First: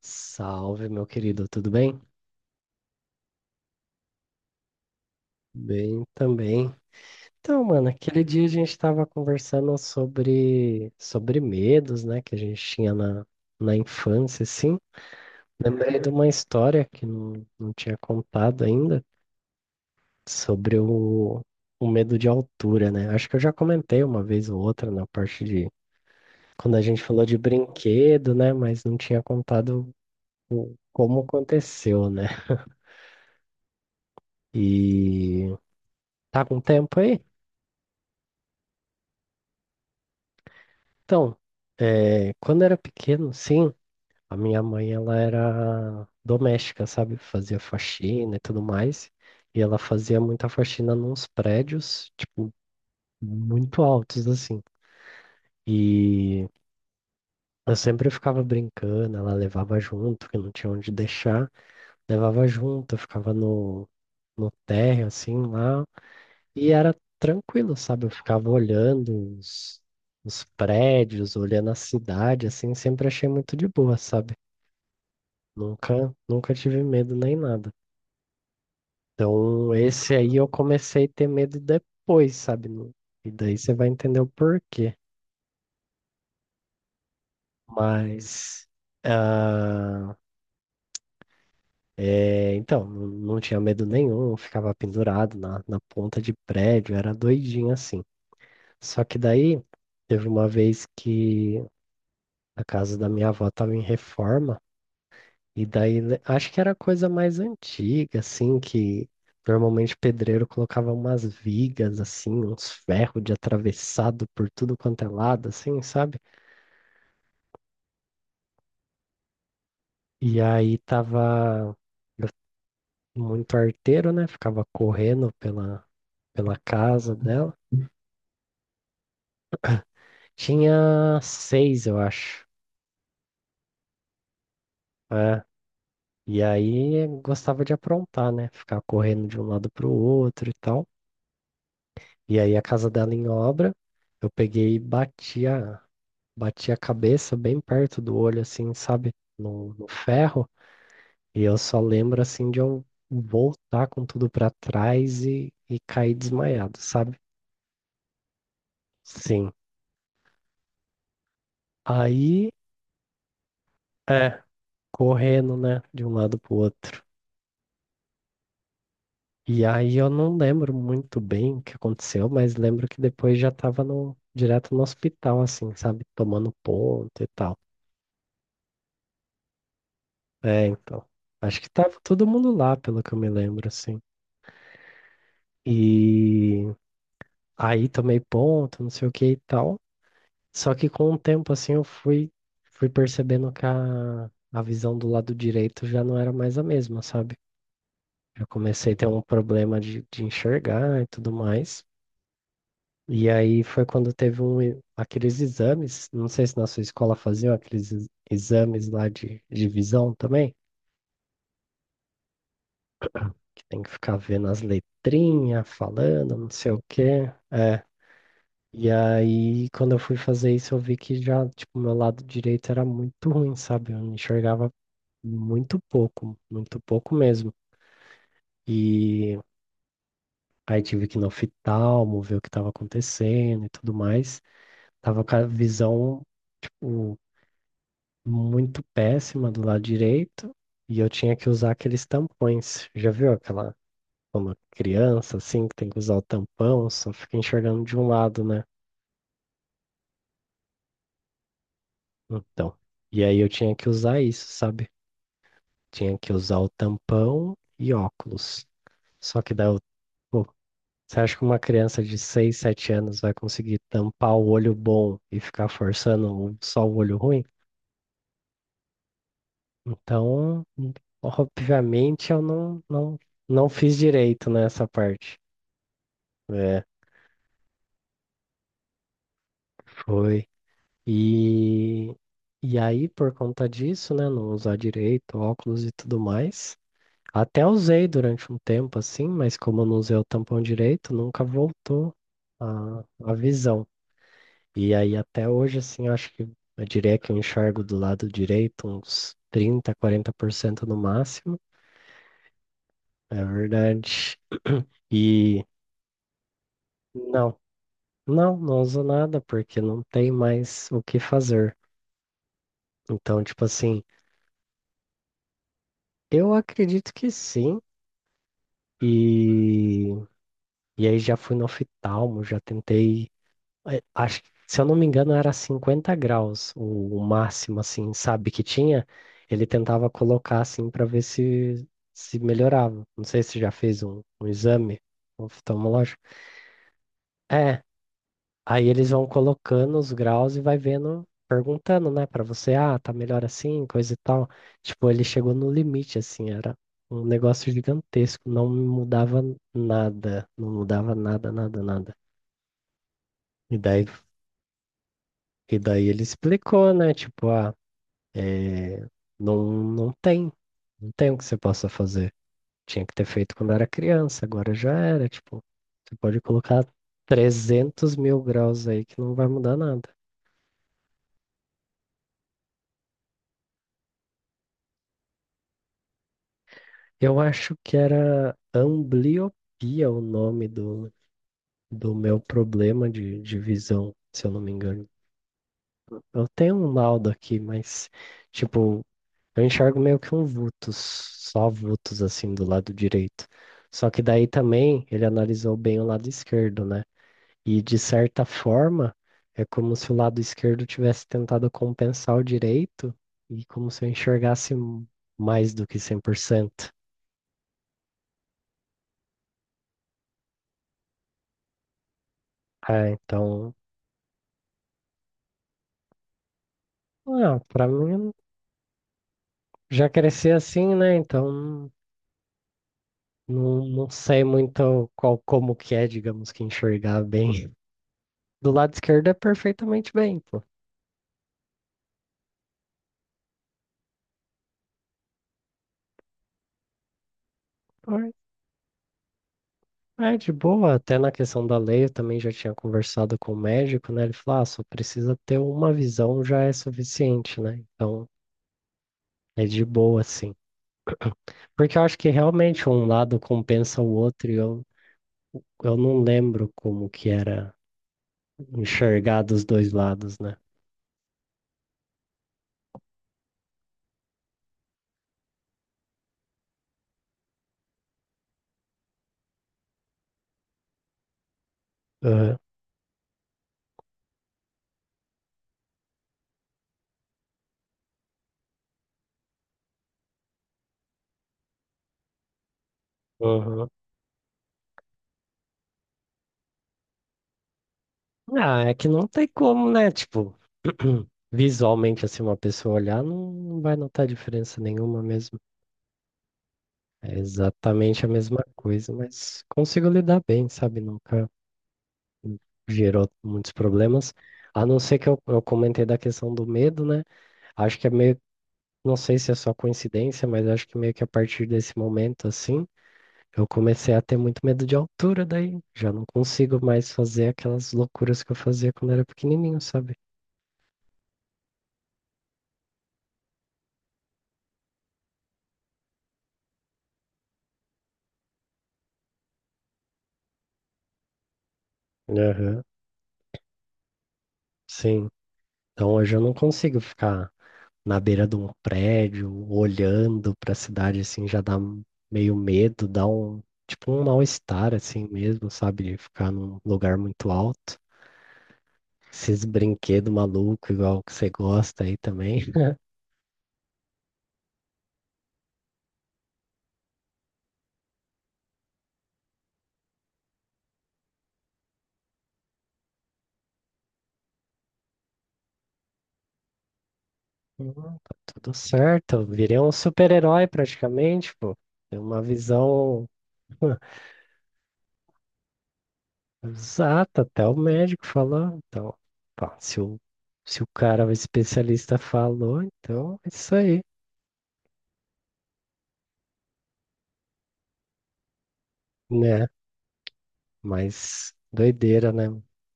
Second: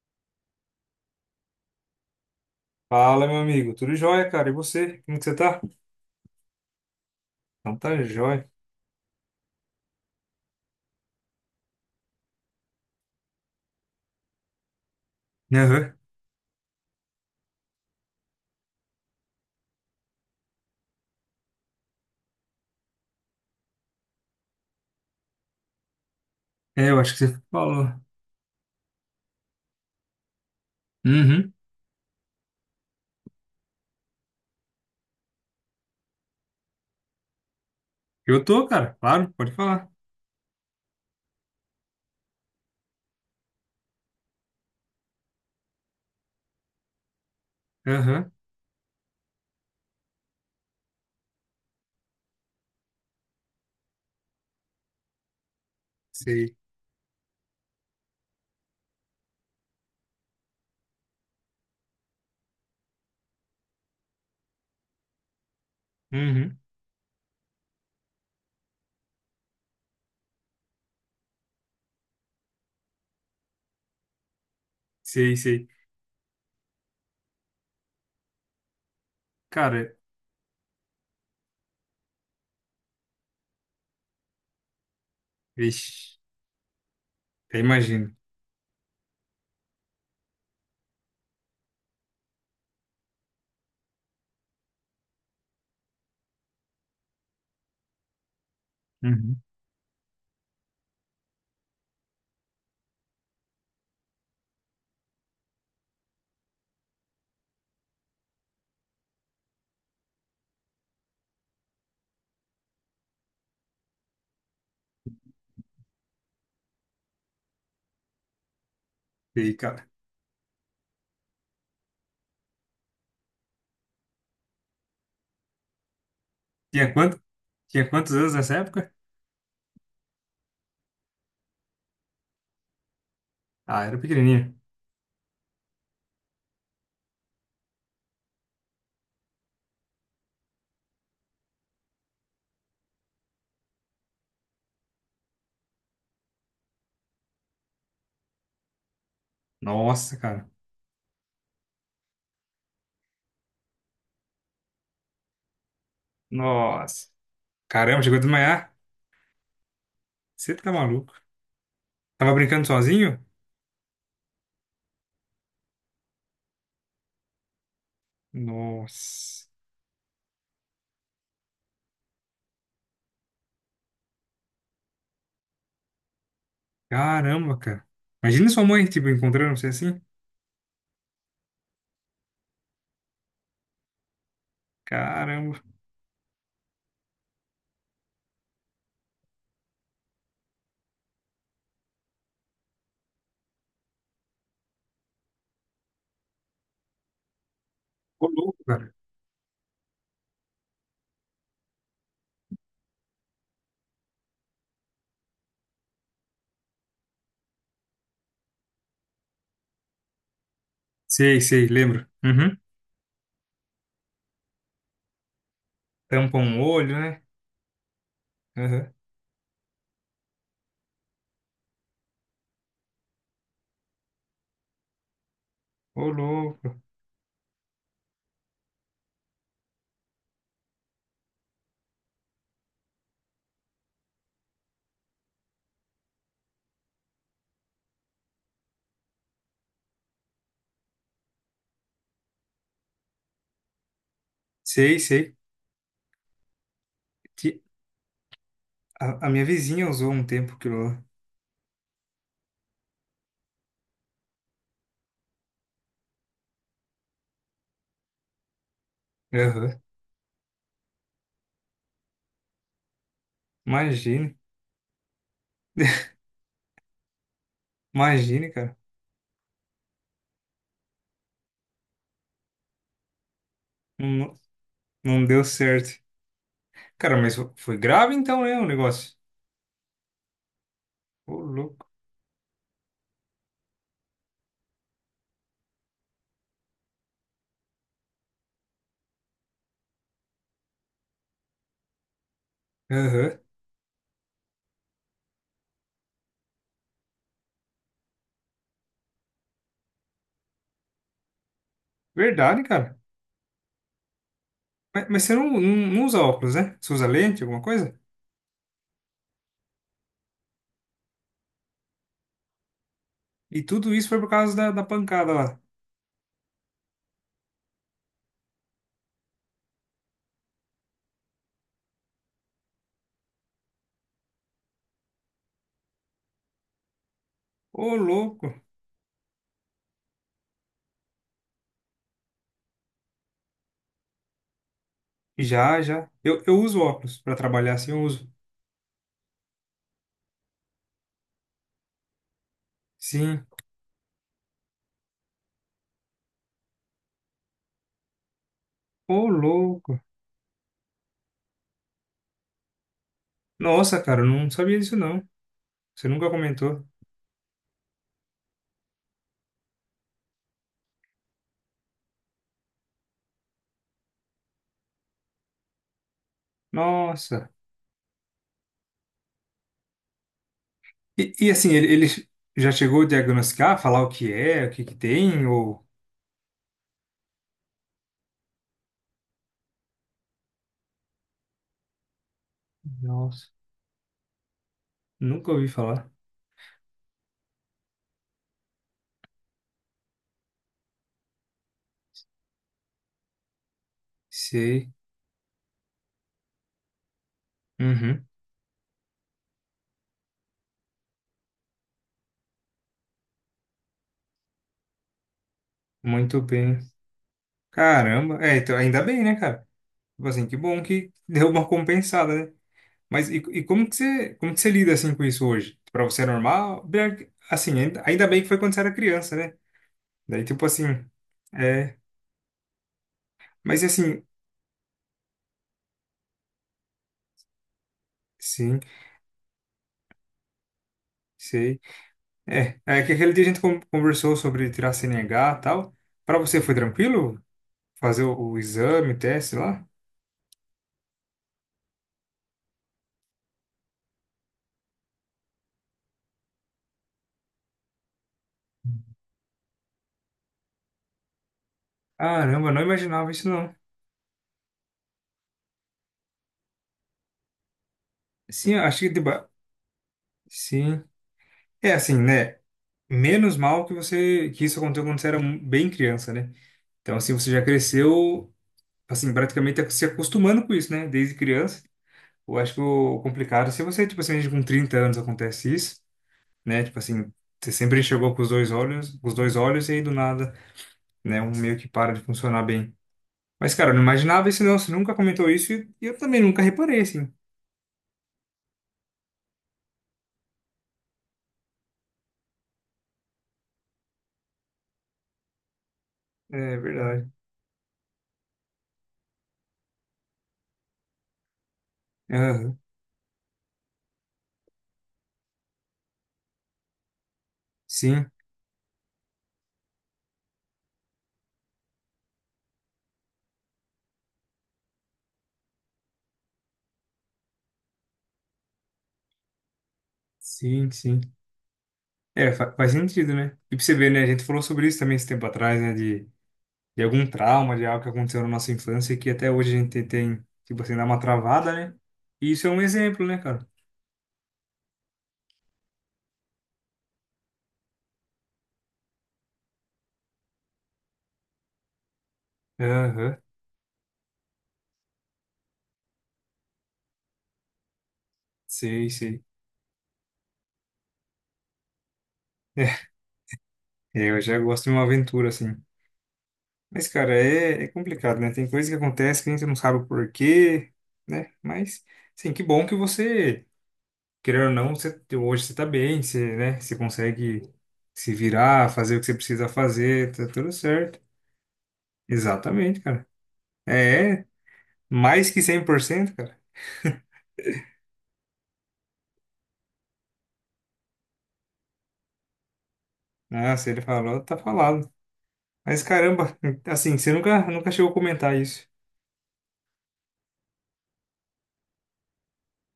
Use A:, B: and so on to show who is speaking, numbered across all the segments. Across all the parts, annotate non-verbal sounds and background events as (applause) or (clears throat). A: Salve, meu querido, tudo bem?
B: Fala, meu amigo. Tudo jóia, cara? E você? Como que você tá?
A: Bem também. Então,
B: Então
A: mano,
B: tá
A: aquele dia a
B: jóia.
A: gente tava conversando sobre medos, né, que a gente tinha na infância, assim.
B: Aham.
A: Lembrei de uma história que não tinha contado ainda sobre o medo de altura, né? Acho que eu já comentei uma vez ou outra na parte de quando a
B: É, eu
A: gente
B: acho que
A: falou de
B: você falou.
A: brinquedo, né, mas não tinha contado como
B: Uhum.
A: aconteceu, né? E tá com tempo aí?
B: Eu tô, cara. Claro, pode falar.
A: Então, quando era pequeno, sim, a minha mãe ela era doméstica, sabe? Fazia
B: Aham.
A: faxina e tudo mais. E ela fazia muita faxina nos prédios, tipo, muito altos, assim. E
B: Sei.
A: eu sempre ficava brincando, ela levava junto, que não tinha onde deixar, levava junto, eu ficava no térreo, assim, lá.
B: Uhum.
A: E era tranquilo, sabe? Eu ficava olhando os prédios, olhando a cidade, assim, sempre achei muito de boa, sabe?
B: Sei, sei.
A: Nunca, nunca tive medo nem nada. Então,
B: Cara,
A: esse aí eu comecei a ter medo depois, sabe? E daí você vai entender o porquê.
B: vixe. Eu imagino.
A: Mas, ah, então, não tinha medo nenhum, eu ficava pendurado na ponta de prédio, era doidinho assim. Só que
B: Uhum.
A: daí, teve uma vez que a casa da minha avó estava em reforma, e daí acho que era coisa mais antiga, assim, que normalmente o pedreiro colocava umas vigas, assim, uns ferros de atravessado por tudo quanto é lado, assim, sabe?
B: Sei, cara.
A: E aí tava eu- muito arteiro, né? Ficava correndo pela
B: Tinha
A: casa
B: quanto?
A: dela.
B: Tinha quantos anos nessa época?
A: Tinha 6, eu acho.
B: Ah, era pequenininha.
A: É. E aí gostava de aprontar, né? Ficar correndo de um lado pro outro e tal. E aí a casa dela em obra, eu peguei e bati a cabeça bem perto do olho, assim, sabe? No
B: Nossa,
A: ferro.
B: cara.
A: E eu só lembro, assim, de eu voltar com tudo pra trás e cair desmaiado,
B: Nossa.
A: sabe?
B: Caramba, chegou a desmaiar.
A: Sim.
B: Você tá maluco. Tava
A: Aí,
B: brincando sozinho?
A: é, correndo, né, de um lado pro outro.
B: Nossa.
A: E aí eu não lembro muito bem o que aconteceu, mas lembro que depois já tava no, direto no hospital, assim, sabe? Tomando ponto e tal.
B: Caramba, cara. Imagina sua mãe, tipo, encontrando você assim.
A: É, então. Acho que tava todo mundo lá, pelo que eu me lembro, assim.
B: Caramba.
A: E aí tomei ponto, não sei o que e tal. Só que com o tempo, assim, fui percebendo que a visão do lado direito já não era mais a mesma, sabe?
B: Ô,
A: Eu
B: louco,
A: comecei
B: cara.
A: a ter um problema de enxergar e tudo mais. E aí foi quando teve um, aqueles exames, não sei se na sua escola faziam aqueles exames lá de visão também.
B: Sei, sei, lembro. Uhum.
A: Tem que ficar vendo as letrinhas, falando,
B: Tampa
A: não
B: um
A: sei o
B: olho, né?
A: quê. É. E
B: Uhum.
A: aí, quando eu fui fazer isso, eu vi que já, tipo, meu lado direito era muito ruim, sabe? Eu enxergava
B: Ô,
A: muito
B: louco.
A: pouco mesmo. E aí tive que ir no oftalmo, ver o que estava acontecendo e tudo mais. Tava com a visão, tipo, muito péssima do lado direito. E eu tinha que usar aqueles tampões. Já viu aquela, quando
B: Sei, sei.
A: criança, assim, que tem que usar o tampão, só fica
B: Que
A: enxergando de um lado, né?
B: a, minha vizinha usou um tempo aquilo lá.
A: Então, e aí eu tinha que usar isso, sabe? Tinha que usar o tampão e óculos. Só que daí
B: Uhum.
A: eu, pô, você acha que uma criança de 6 7 anos vai conseguir tampar
B: Imagine.
A: o olho bom e ficar forçando só o olho ruim?
B: Imagine, cara.
A: Então, obviamente eu não, não fiz
B: Não,
A: direito nessa
B: não
A: parte.
B: deu certo.
A: É,
B: Cara, mas foi grave então, né, o negócio?
A: foi.
B: Ô, louco.
A: E, e aí, por conta disso, né, não usar direito, óculos e tudo mais, até usei durante um tempo assim, mas como eu não usei o tampão direito, nunca voltou a
B: Uhum.
A: visão. E aí, até hoje, assim, eu acho que eu diria que eu enxergo do lado direito uns 30 40% no máximo,
B: Verdade, cara.
A: é verdade.
B: Mas, mas você não, não,
A: E
B: não usa óculos, né? Você usa lente,
A: não,
B: alguma coisa?
A: não uso nada porque não tem mais o que fazer. Então,
B: E
A: tipo
B: tudo
A: assim.
B: isso foi por causa da, pancada lá.
A: Eu acredito que sim. E, e aí já fui no oftalmo, já tentei. Acho que, se eu não me engano, era 50 graus o máximo,
B: Ô,
A: assim,
B: louco.
A: sabe, que tinha. Ele tentava colocar assim para ver se se melhorava. Não sei se já fez um exame
B: Já, já.
A: oftalmológico.
B: Eu uso óculos pra trabalhar
A: É,
B: assim, eu uso.
A: aí eles vão colocando os graus e vai vendo, perguntando, né, pra você, ah, tá melhor
B: Sim.
A: assim, coisa e tal. Tipo, ele chegou no limite, assim, era um negócio gigantesco, não
B: Ô,
A: mudava
B: louco.
A: nada, não mudava nada, nada, nada. E
B: Nossa,
A: daí,
B: cara, eu não sabia disso não.
A: e
B: Você
A: daí ele
B: nunca comentou.
A: explicou, né, tipo, ah, é, não tem, não tem o que você possa fazer. Tinha que ter feito quando era criança, agora já era, tipo, você pode colocar
B: Nossa.
A: 300 mil graus aí que não vai mudar nada.
B: E, assim, ele já chegou a diagnosticar, falar o que é, o que que tem, ou...
A: Eu acho que era ambliopia o nome do meu problema
B: Nossa,
A: de visão, se eu não me engano.
B: nunca ouvi falar.
A: Eu tenho um laudo aqui, mas, tipo, eu enxergo meio que um vultus, só vultus assim do lado direito. Só que daí
B: Sei.
A: também ele analisou bem o lado esquerdo, né? E de
B: Uhum.
A: certa forma, é como se o lado esquerdo tivesse tentado compensar o direito e como se eu enxergasse mais do que
B: Muito bem.
A: 100%.
B: Caramba. É, então, ainda bem, né, cara? Tipo assim, que bom que deu uma compensada, né?
A: Ah,
B: Mas e
A: então.
B: como que você lida, assim, com isso hoje? Pra você é normal? Bem, que-
A: Ah,
B: Assim,
A: pra
B: ainda
A: mim
B: bem que foi quando você era criança, né?
A: já
B: Daí,
A: cresci
B: tipo
A: assim,
B: assim...
A: né? Então
B: É... Mas,
A: não
B: assim...
A: sei muito qual como que é, digamos que enxergar bem. Do
B: Sim.
A: lado esquerdo é perfeitamente bem, pô.
B: Sei. É, é que aquele dia a gente con- conversou sobre tirar CNH e tal. Pra você foi tranquilo fazer
A: Então,
B: o exame, o teste lá?
A: é é de boa, até na questão da lei eu também já tinha conversado com o médico, né? Ele falou, ah, só precisa ter uma visão já é suficiente, né? Então é de boa, assim. Porque eu acho que
B: Caramba, não
A: realmente um
B: imaginava
A: lado
B: isso não.
A: compensa o outro e eu não lembro como que era
B: Sim, eu acho que
A: enxergar
B: deba...
A: dos dois lados, né?
B: Sim. É assim, né? Menos mal que você que isso aconteceu quando você era mu- bem criança, né? Então assim, você já cresceu assim, praticamente tá se acostumando com isso, né? Desde criança.
A: Aham.
B: Eu acho que o complicado, é se você, tipo assim, com 30 anos acontece isso, né? Tipo assim, você sempre enxergou com os dois olhos, com os dois olhos e aí do nada né? Um meio que para de funcionar bem. Mas,
A: Aham.
B: cara, eu não imaginava isso, não. Você nunca comentou isso e eu também nunca reparei, assim.
A: Ah, é que não tem como, né? Tipo, (clears throat) visualmente, assim, uma pessoa olhar não vai notar diferença nenhuma mesmo.
B: É verdade.
A: É exatamente a mesma coisa, mas consigo lidar bem, sabe? Nunca
B: Aham.
A: gerou muitos problemas. A não ser que eu comentei da questão do medo, né? Acho que é
B: Sim,
A: meio, não sei se é só coincidência, mas acho que meio que a partir desse momento, assim, eu comecei a ter muito medo de altura, daí já não consigo mais fazer aquelas loucuras que eu fazia quando era pequenininho, sabe?
B: sim, sim. É, fa- faz sentido, né? E pra você ver, né? A gente falou sobre isso também esse tempo atrás, né? De algum trauma, de algo que aconteceu na nossa infância e que até hoje a gente tem, tipo assim, dá uma travada, né? E isso é um
A: Aham,
B: exemplo, né, cara?
A: sim. Então hoje eu não consigo ficar na beira de um prédio, olhando para a cidade assim, meio medo, dá
B: Aham.
A: um tipo um mal-estar assim mesmo, sabe? Ficar num lugar muito alto.
B: Sei, sei.
A: Esses brinquedos malucos, igual que você gosta aí também. (laughs)
B: É, eu já gosto de uma aventura, assim. Mas, cara, é, é complicado, né? Tem coisa que acontece que a gente não sabe o porquê, né? Mas, sim, que bom que você, querendo ou não, você, hoje você tá bem, você, né? Você consegue
A: Não, tá
B: se
A: tudo
B: virar, fazer o que você
A: certo. Eu
B: precisa
A: virei um
B: fazer, tá
A: super-herói
B: tudo certo.
A: praticamente, pô. Tem uma
B: Exatamente, cara.
A: visão (laughs)
B: É, mais que 100% cara.
A: exata, até o médico falou. Então, pá, se o cara, o especialista falou, então é isso
B: Ah, se
A: aí.
B: ele falou, tá falado. Mas, caramba, assim, você nunca, nunca chegou a comentar isso.
A: Né? Mas doideira, né?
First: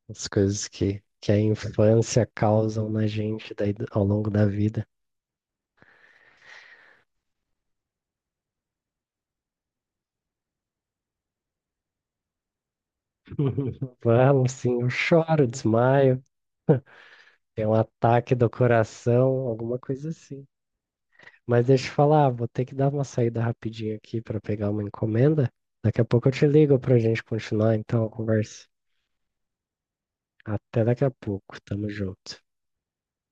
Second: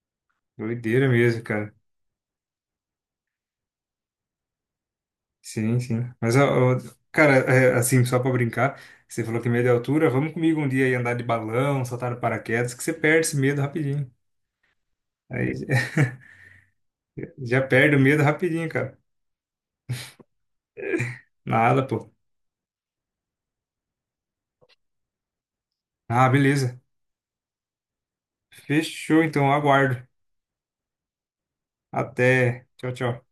A: As coisas
B: Doideira
A: que a
B: mesmo, cara.
A: infância causam na gente daí ao longo da vida.
B: Sim, sim. Mas, ó, ó, cara, é, assim, só pra brincar, você falou que medo é altura, vamos comigo um dia aí andar de balão, saltar no paraquedas, que você perde esse medo
A: (laughs)
B: rapidinho.
A: Vamos, sim, eu choro,
B: Aí (laughs)
A: desmaio,
B: já
A: tem um
B: perde o medo
A: ataque do
B: rapidinho, cara.
A: coração, alguma coisa assim. Mas deixa
B: Nada,
A: eu
B: pô.
A: falar, vou ter que dar uma saída rapidinho aqui para pegar uma encomenda. Daqui a pouco
B: Ah,
A: eu te ligo
B: beleza.
A: para a gente continuar então a conversa.
B: Fechou, então, aguardo.
A: Até daqui a pouco, tamo junto.
B: Até. Tchau, tchau.